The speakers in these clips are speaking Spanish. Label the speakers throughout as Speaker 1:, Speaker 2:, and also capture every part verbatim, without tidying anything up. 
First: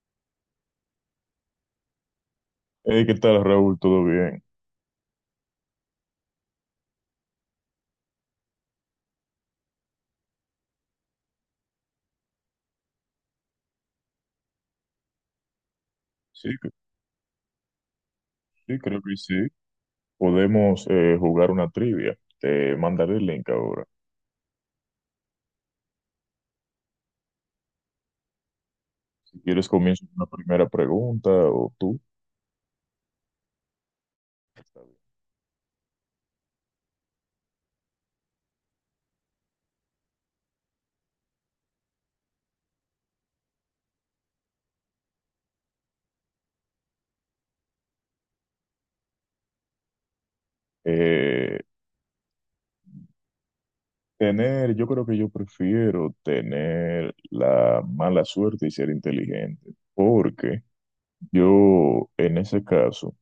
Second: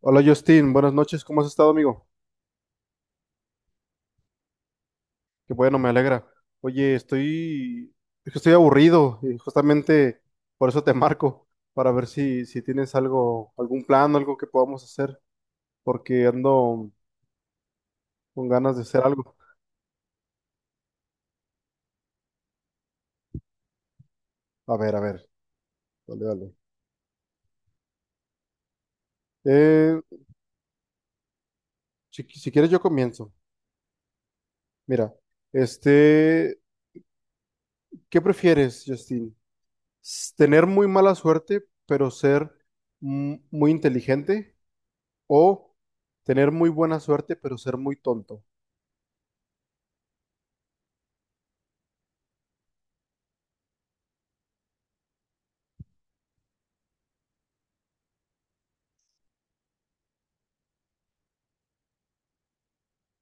Speaker 1: Hola Justin, buenas noches, ¿cómo has estado, amigo?
Speaker 2: Hey, ¿qué tal, Raúl? ¿Todo bien?
Speaker 1: Qué bueno, me alegra. Oye, estoy, es que estoy aburrido y justamente por eso te marco, para ver si, si tienes algo, algún plan, algo que podamos hacer, porque
Speaker 2: Sí, c-
Speaker 1: ando con ganas
Speaker 2: sí,
Speaker 1: de
Speaker 2: creo
Speaker 1: hacer
Speaker 2: que
Speaker 1: algo.
Speaker 2: sí. Podemos eh, jugar una trivia. Te mandaré el link ahora.
Speaker 1: A ver, a ver, dale, dale.
Speaker 2: Si quieres,
Speaker 1: Eh,
Speaker 2: comienzo con la primera pregunta o tú.
Speaker 1: si, si quieres yo comienzo.
Speaker 2: Está bien.
Speaker 1: Mira, este, ¿qué prefieres, Justin? S- ¿Tener muy mala suerte, pero ser mm, muy inteligente? ¿O tener muy buena suerte, pero ser muy tonto?
Speaker 2: Eh, tener, yo creo que yo prefiero tener la mala suerte y ser inteligente, porque yo en ese caso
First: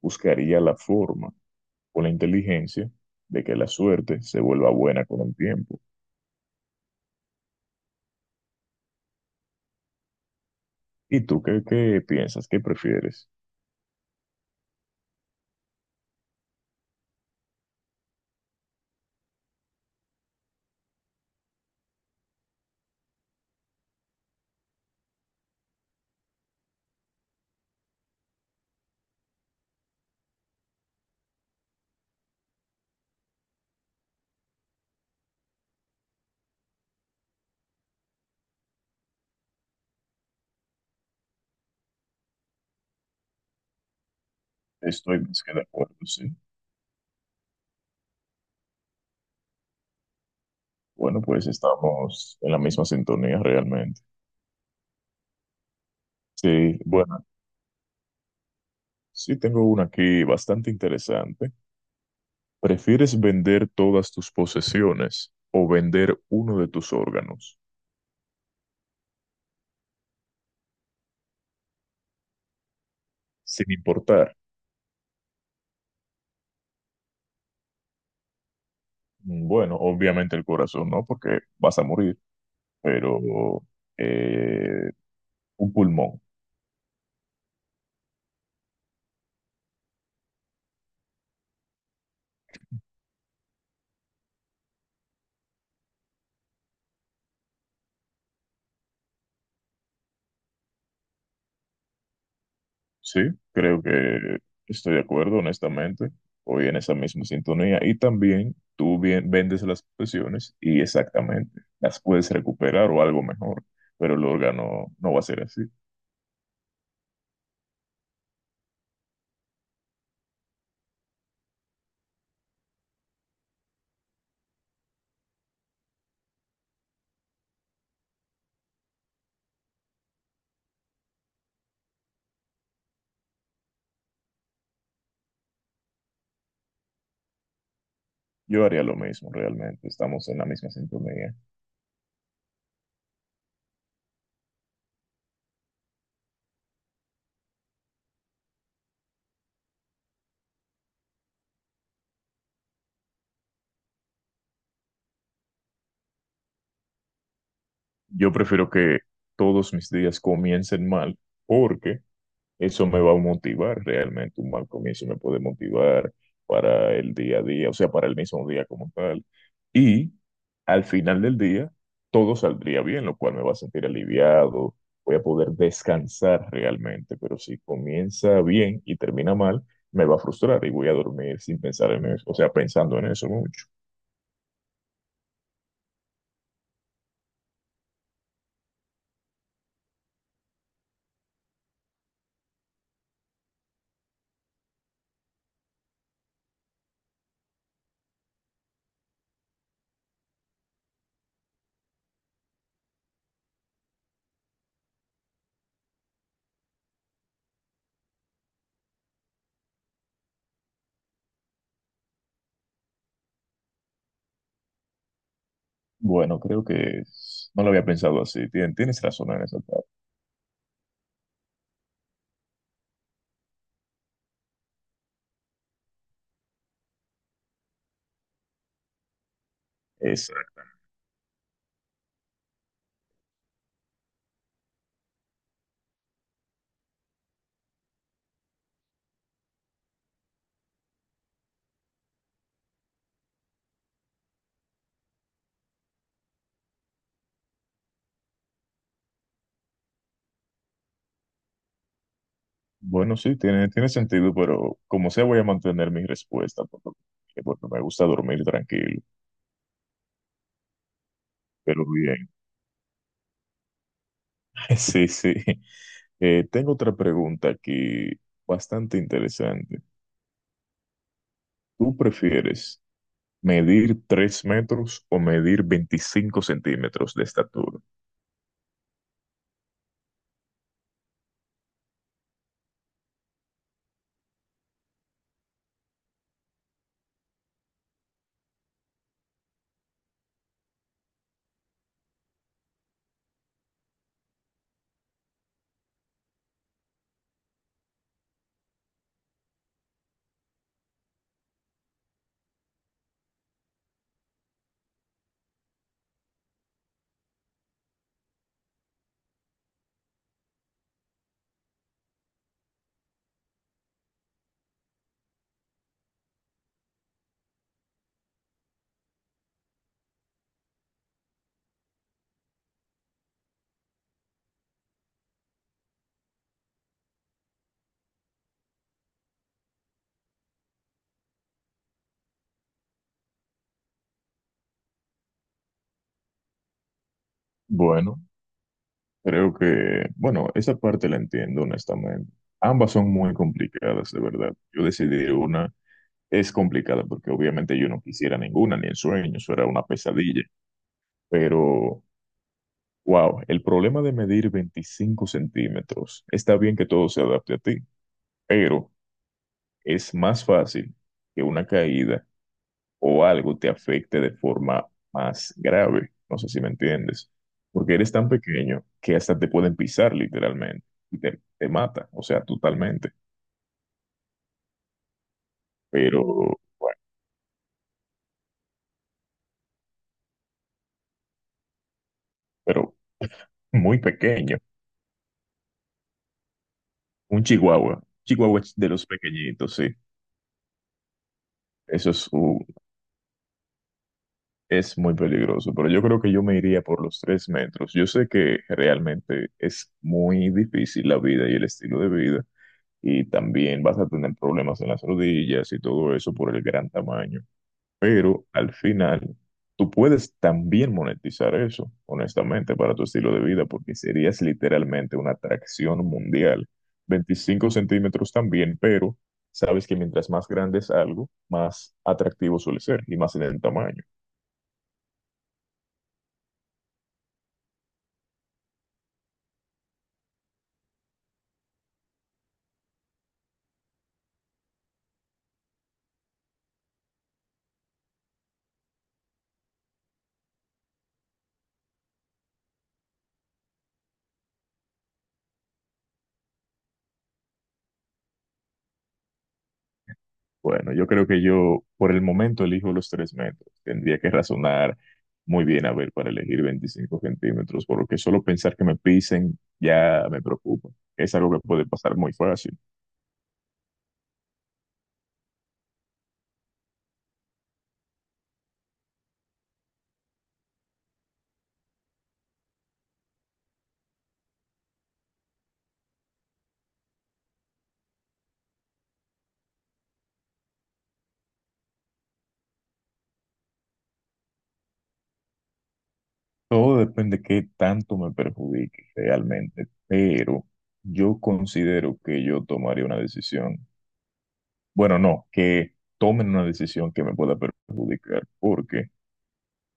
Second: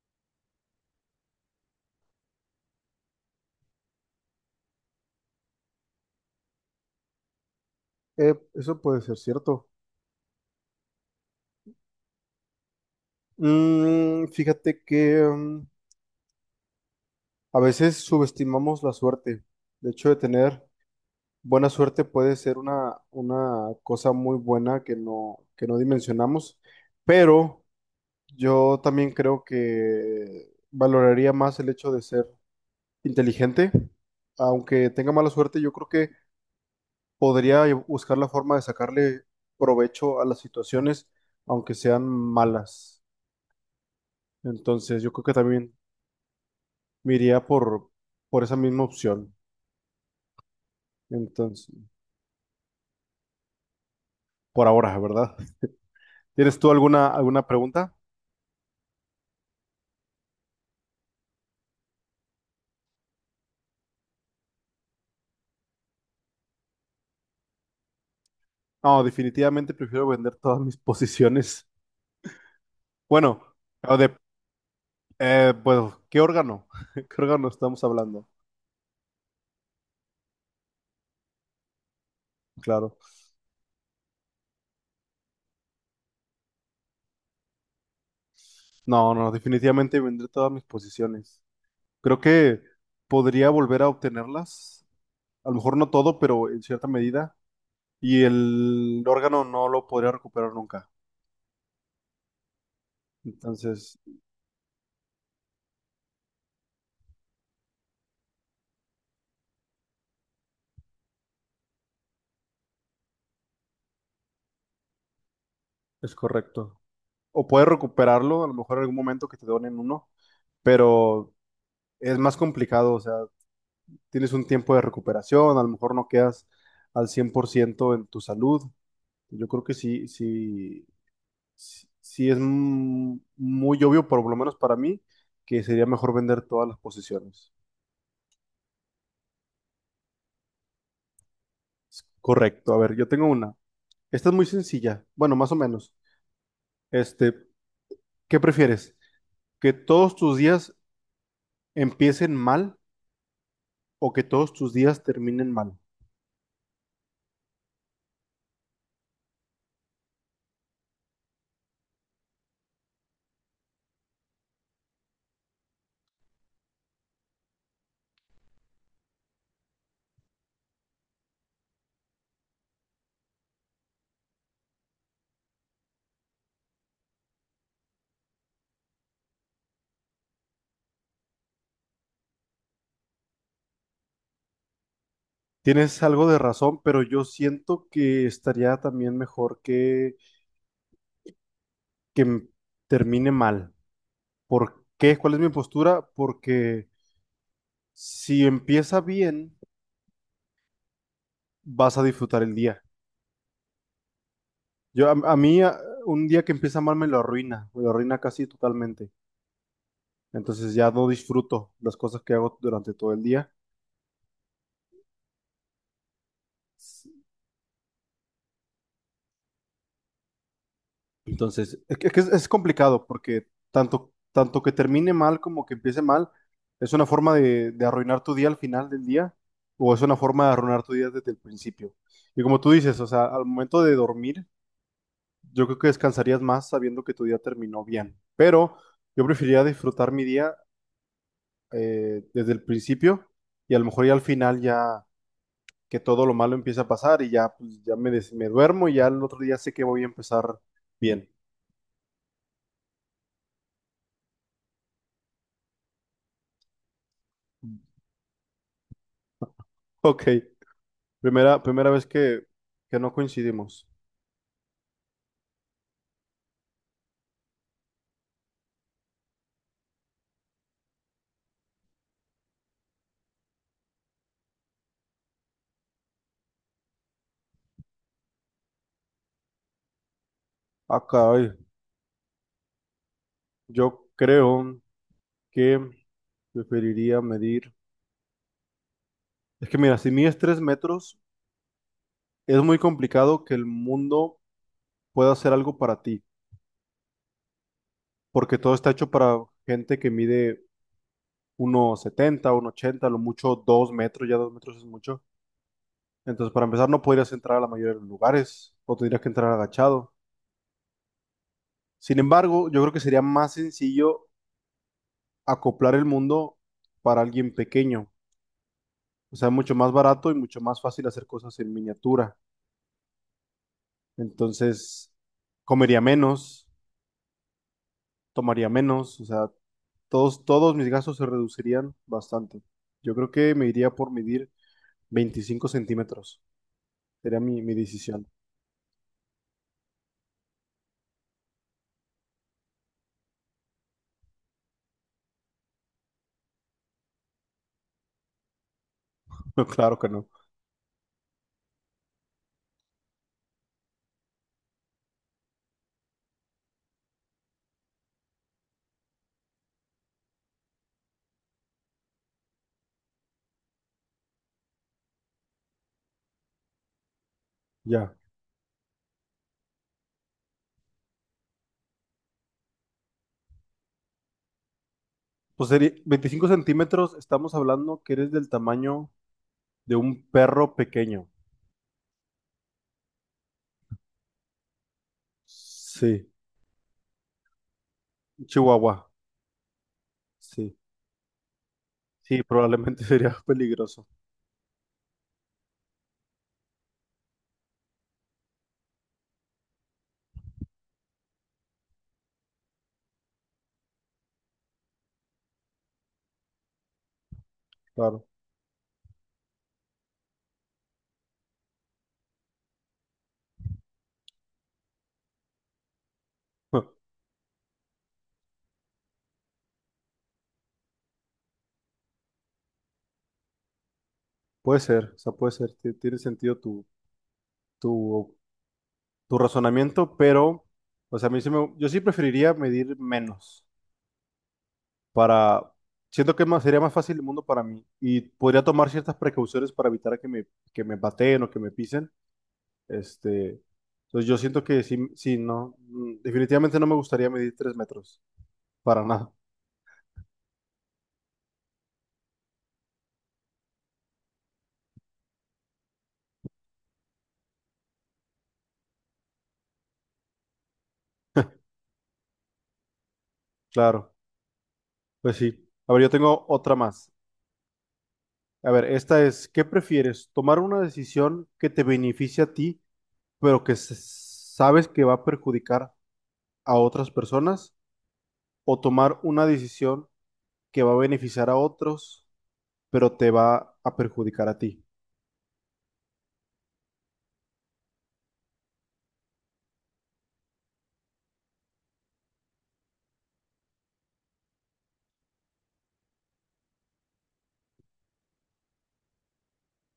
Speaker 2: buscaría la forma o la inteligencia de que la suerte se vuelva buena con el tiempo.
Speaker 1: Eh, eso puede ser cierto.
Speaker 2: ¿Y tú qué, qué piensas? ¿Qué prefieres?
Speaker 1: Mm, fíjate que, mm, a veces subestimamos la suerte. De hecho, de tener buena suerte puede ser una, una cosa muy buena que no, que no dimensionamos. Pero yo también creo que valoraría más el hecho de ser inteligente. Aunque tenga mala suerte, yo creo que podría buscar la forma de sacarle provecho a las situaciones, aunque sean malas. Entonces, yo
Speaker 2: Estoy
Speaker 1: creo que
Speaker 2: más que de
Speaker 1: también
Speaker 2: acuerdo, sí.
Speaker 1: me iría por, por esa misma opción.
Speaker 2: Bueno, pues
Speaker 1: Entonces,
Speaker 2: estamos en la misma sintonía realmente.
Speaker 1: por ahora, ¿verdad? ¿Tienes tú
Speaker 2: Sí,
Speaker 1: alguna,
Speaker 2: bueno,
Speaker 1: alguna pregunta?
Speaker 2: sí tengo una aquí bastante interesante. ¿Prefieres vender todas tus posesiones o vender uno de tus órganos?
Speaker 1: No, definitivamente prefiero vender todas mis posiciones. Bueno,
Speaker 2: Sin
Speaker 1: o de,
Speaker 2: importar.
Speaker 1: eh, pues, ¿qué órgano? ¿Qué órgano estamos hablando?
Speaker 2: Mm, bueno, obviamente el corazón, ¿no? Porque vas a morir,
Speaker 1: Claro.
Speaker 2: pero eh, un pulmón.
Speaker 1: No, no, definitivamente vender todas mis posiciones. Creo que podría volver a obtenerlas, a lo mejor no todo, pero en cierta medida, y el órgano no lo podría recuperar nunca.
Speaker 2: Sí, creo
Speaker 1: Entonces,
Speaker 2: que estoy de acuerdo, honestamente. Voy en esa misma sintonía. Y también tú bien, vendes las posesiones y exactamente las puedes recuperar o algo mejor, pero el órgano no va a ser así.
Speaker 1: es correcto. O puedes recuperarlo, a lo mejor en algún momento que te donen uno, pero es más complicado, o sea, tienes un tiempo de recuperación, a lo mejor no quedas al cien por ciento en tu salud. Yo creo que sí, sí, sí, sí es, mm, muy obvio, por lo menos para mí, que sería mejor vender todas las posiciones.
Speaker 2: Yo haría lo mismo, realmente. Estamos en la misma sintonía.
Speaker 1: Correcto, a ver, yo tengo una. Esta es muy sencilla, bueno, más o menos. Este, ¿qué prefieres? ¿Que todos tus días empiecen mal o que todos tus días terminen mal?
Speaker 2: Yo prefiero que todos mis días comiencen mal porque eso me va a motivar realmente. Un mal comienzo me puede motivar para el día a día, o sea, para el mismo día como tal. Y al final del día, todo saldría bien, lo cual me va a sentir aliviado, voy a poder descansar realmente. Pero si comienza bien y termina mal, me va a frustrar y voy a dormir sin pensar en eso, o sea, pensando en eso mucho.
Speaker 1: Tienes algo de razón, pero yo siento que estaría también mejor que, que m- termine mal. ¿Por qué? ¿Cuál es mi postura? Porque si empieza bien, vas a disfrutar el día. Yo, a, a mí, a- un día que empieza mal me lo arruina, me lo arruina casi totalmente. Entonces ya no disfruto las cosas que hago durante todo el día.
Speaker 2: Bueno, creo que es- no lo había pensado así. Tien- Tienes razón en esa parte.
Speaker 1: Entonces, es, que es, es complicado porque tanto, tanto que termine mal como que empiece mal, es una forma de, de arruinar tu día al final del día, o es una
Speaker 2: Es
Speaker 1: forma de arruinar tu día desde el principio. Y como tú dices, o sea, al momento de dormir, yo creo que descansarías más sabiendo que tu día terminó bien. Pero yo preferiría disfrutar mi día, eh, desde el principio, y a lo mejor ya al final, ya que todo lo malo empieza a pasar y ya, pues, ya me, des- me duermo y ya el otro día sé que voy a empezar bien.
Speaker 2: bueno, sí, tiene, tiene sentido, pero como sea, voy a mantener mi respuesta por lo que- porque me gusta dormir tranquilo,
Speaker 1: Ok. Primera,
Speaker 2: pero
Speaker 1: primera vez
Speaker 2: bien.
Speaker 1: que, que no coincidimos.
Speaker 2: Sí, sí. Eh, tengo otra pregunta aquí bastante interesante. ¿Tú prefieres medir tres metros o medir veinticinco centímetros de estatura?
Speaker 1: Ah, caray. Yo creo que preferiría medir. Es que mira, si mides tres metros, es muy complicado que el mundo pueda hacer algo para ti, porque todo está hecho para gente que mide uno setenta, uno ochenta, lo mucho dos metros, ya dos metros es mucho. Entonces, para empezar, no podrías entrar a la mayoría de los lugares, o tendrías que entrar agachado. Sin embargo, yo creo que sería más sencillo acoplar el mundo para alguien pequeño. O sea, mucho más barato y mucho más fácil hacer cosas en miniatura. Entonces, comería menos, tomaría menos, o sea, todos, todos mis gastos se reducirían bastante. Yo creo que me iría por medir veinticinco centímetros. Sería mi, mi
Speaker 2: Bueno,
Speaker 1: decisión.
Speaker 2: creo que, bueno, esa parte la entiendo honestamente. Ambas son muy complicadas, de verdad. Yo decidí una es complicada porque obviamente yo no quisiera ninguna, ni en sueños, eso
Speaker 1: No,
Speaker 2: era una
Speaker 1: claro que no.
Speaker 2: pesadilla. Pero, wow, el problema de medir veinticinco centímetros, está bien que todo se adapte a ti, pero es más fácil que una caída o algo te afecte de forma más grave. No sé si me entiendes, porque eres
Speaker 1: Ya.
Speaker 2: tan pequeño que hasta te pueden pisar literalmente y te, te mata, o sea, totalmente.
Speaker 1: Pues sería
Speaker 2: Pero,
Speaker 1: veinticinco
Speaker 2: bueno,
Speaker 1: centímetros, estamos hablando que eres del tamaño de un perro pequeño.
Speaker 2: pero muy pequeño.
Speaker 1: Sí,
Speaker 2: Un chihuahua.
Speaker 1: un
Speaker 2: Chihuahua es de los
Speaker 1: chihuahua.
Speaker 2: pequeñitos, sí.
Speaker 1: Sí,
Speaker 2: Eso es,
Speaker 1: sí,
Speaker 2: un-
Speaker 1: probablemente sería peligroso.
Speaker 2: es muy peligroso, pero yo creo que yo me iría por los tres metros. Yo sé que realmente es muy difícil la vida y el estilo de vida, y también vas a tener problemas en las rodillas y todo eso por el gran tamaño.
Speaker 1: Claro.
Speaker 2: Pero al final, tú puedes también monetizar eso, honestamente, para tu estilo de vida, porque serías literalmente una atracción mundial. Veinticinco centímetros también, pero sabes que mientras más grande es algo, más atractivo suele ser y más en el tamaño.
Speaker 1: Puede ser, o sea, puede ser, ti- tiene sentido tu, tu, tu razonamiento, pero, o sea, a mí sí me- yo sí preferiría medir menos, para, siento que más, sería más fácil el mundo para mí y podría tomar ciertas precauciones para evitar que me, que me baten o que me pisen, este, entonces yo siento que sí, sí, no, mm, definitivamente no me gustaría medir tres metros, para nada,
Speaker 2: Bueno, yo creo que yo por el momento elijo los tres metros. Tendría que razonar muy bien a ver para elegir veinticinco centímetros, porque solo pensar que me pisen ya me preocupa. Es algo que puede pasar muy fácil.
Speaker 1: claro, pues sí. A ver, yo tengo otra más. A ver, esta es, ¿qué prefieres? ¿Tomar una decisión que te beneficie a ti, pero que se- sabes que va a perjudicar a otras personas, o tomar una decisión que va a beneficiar a otros, pero te va a perjudicar a ti?
Speaker 2: Todo depende de qué tanto me perjudique realmente, pero yo considero que yo tomaría una decisión. Bueno, no, que tomen una decisión que me pueda perjudicar, porque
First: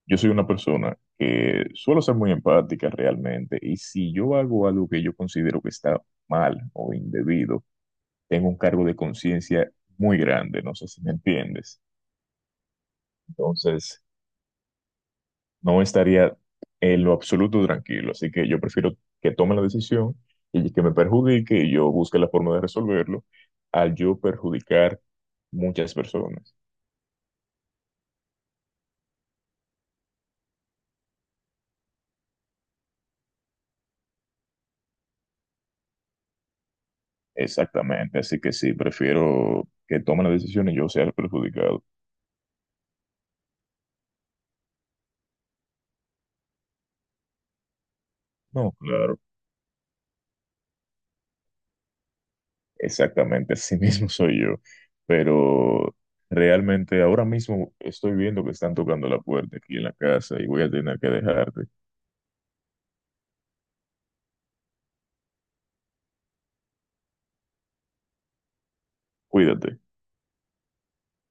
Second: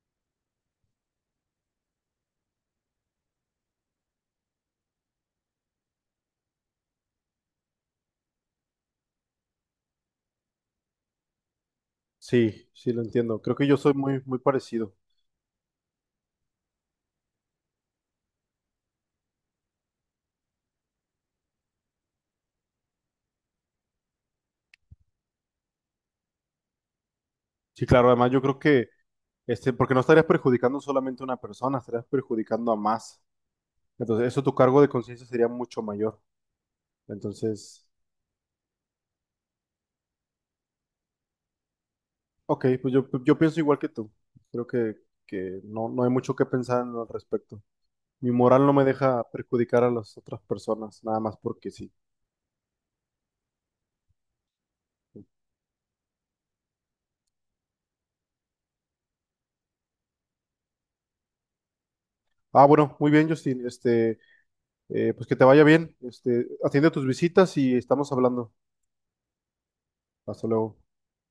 Speaker 2: yo soy una persona que suelo ser muy empática realmente, y si yo hago algo que yo considero que está mal o indebido, tengo un cargo de conciencia muy grande, no sé si me entiendes.
Speaker 1: Sí, sí lo entiendo. Creo que yo soy
Speaker 2: Entonces
Speaker 1: muy, muy parecido.
Speaker 2: no estaría en lo absoluto tranquilo. Así que yo prefiero que tome la decisión y que me perjudique y yo busque la forma de resolverlo al yo perjudicar muchas personas.
Speaker 1: Sí, claro, además yo creo que este, porque no estarías perjudicando solamente a una persona, estarías perjudicando a más. Entonces, eso, tu cargo de conciencia sería mucho mayor. Entonces,
Speaker 2: Exactamente, así que sí, prefiero que tome la decisión y yo sea el perjudicado.
Speaker 1: ok, pues yo, yo pienso igual que tú. Creo que, que no, no hay mucho que pensar al respecto. Mi moral no
Speaker 2: No,
Speaker 1: me
Speaker 2: claro,
Speaker 1: deja perjudicar a las otras personas, nada más porque sí.
Speaker 2: exactamente, así mismo soy yo, pero realmente ahora mismo estoy viendo que están tocando la puerta aquí en la casa y voy a tener que dejarte.
Speaker 1: Ah, bueno, muy bien, Justin. Este, eh, pues que te vaya bien. Este, atiende tus visitas y estamos hablando.
Speaker 2: Cuídate.
Speaker 1: Hasta luego.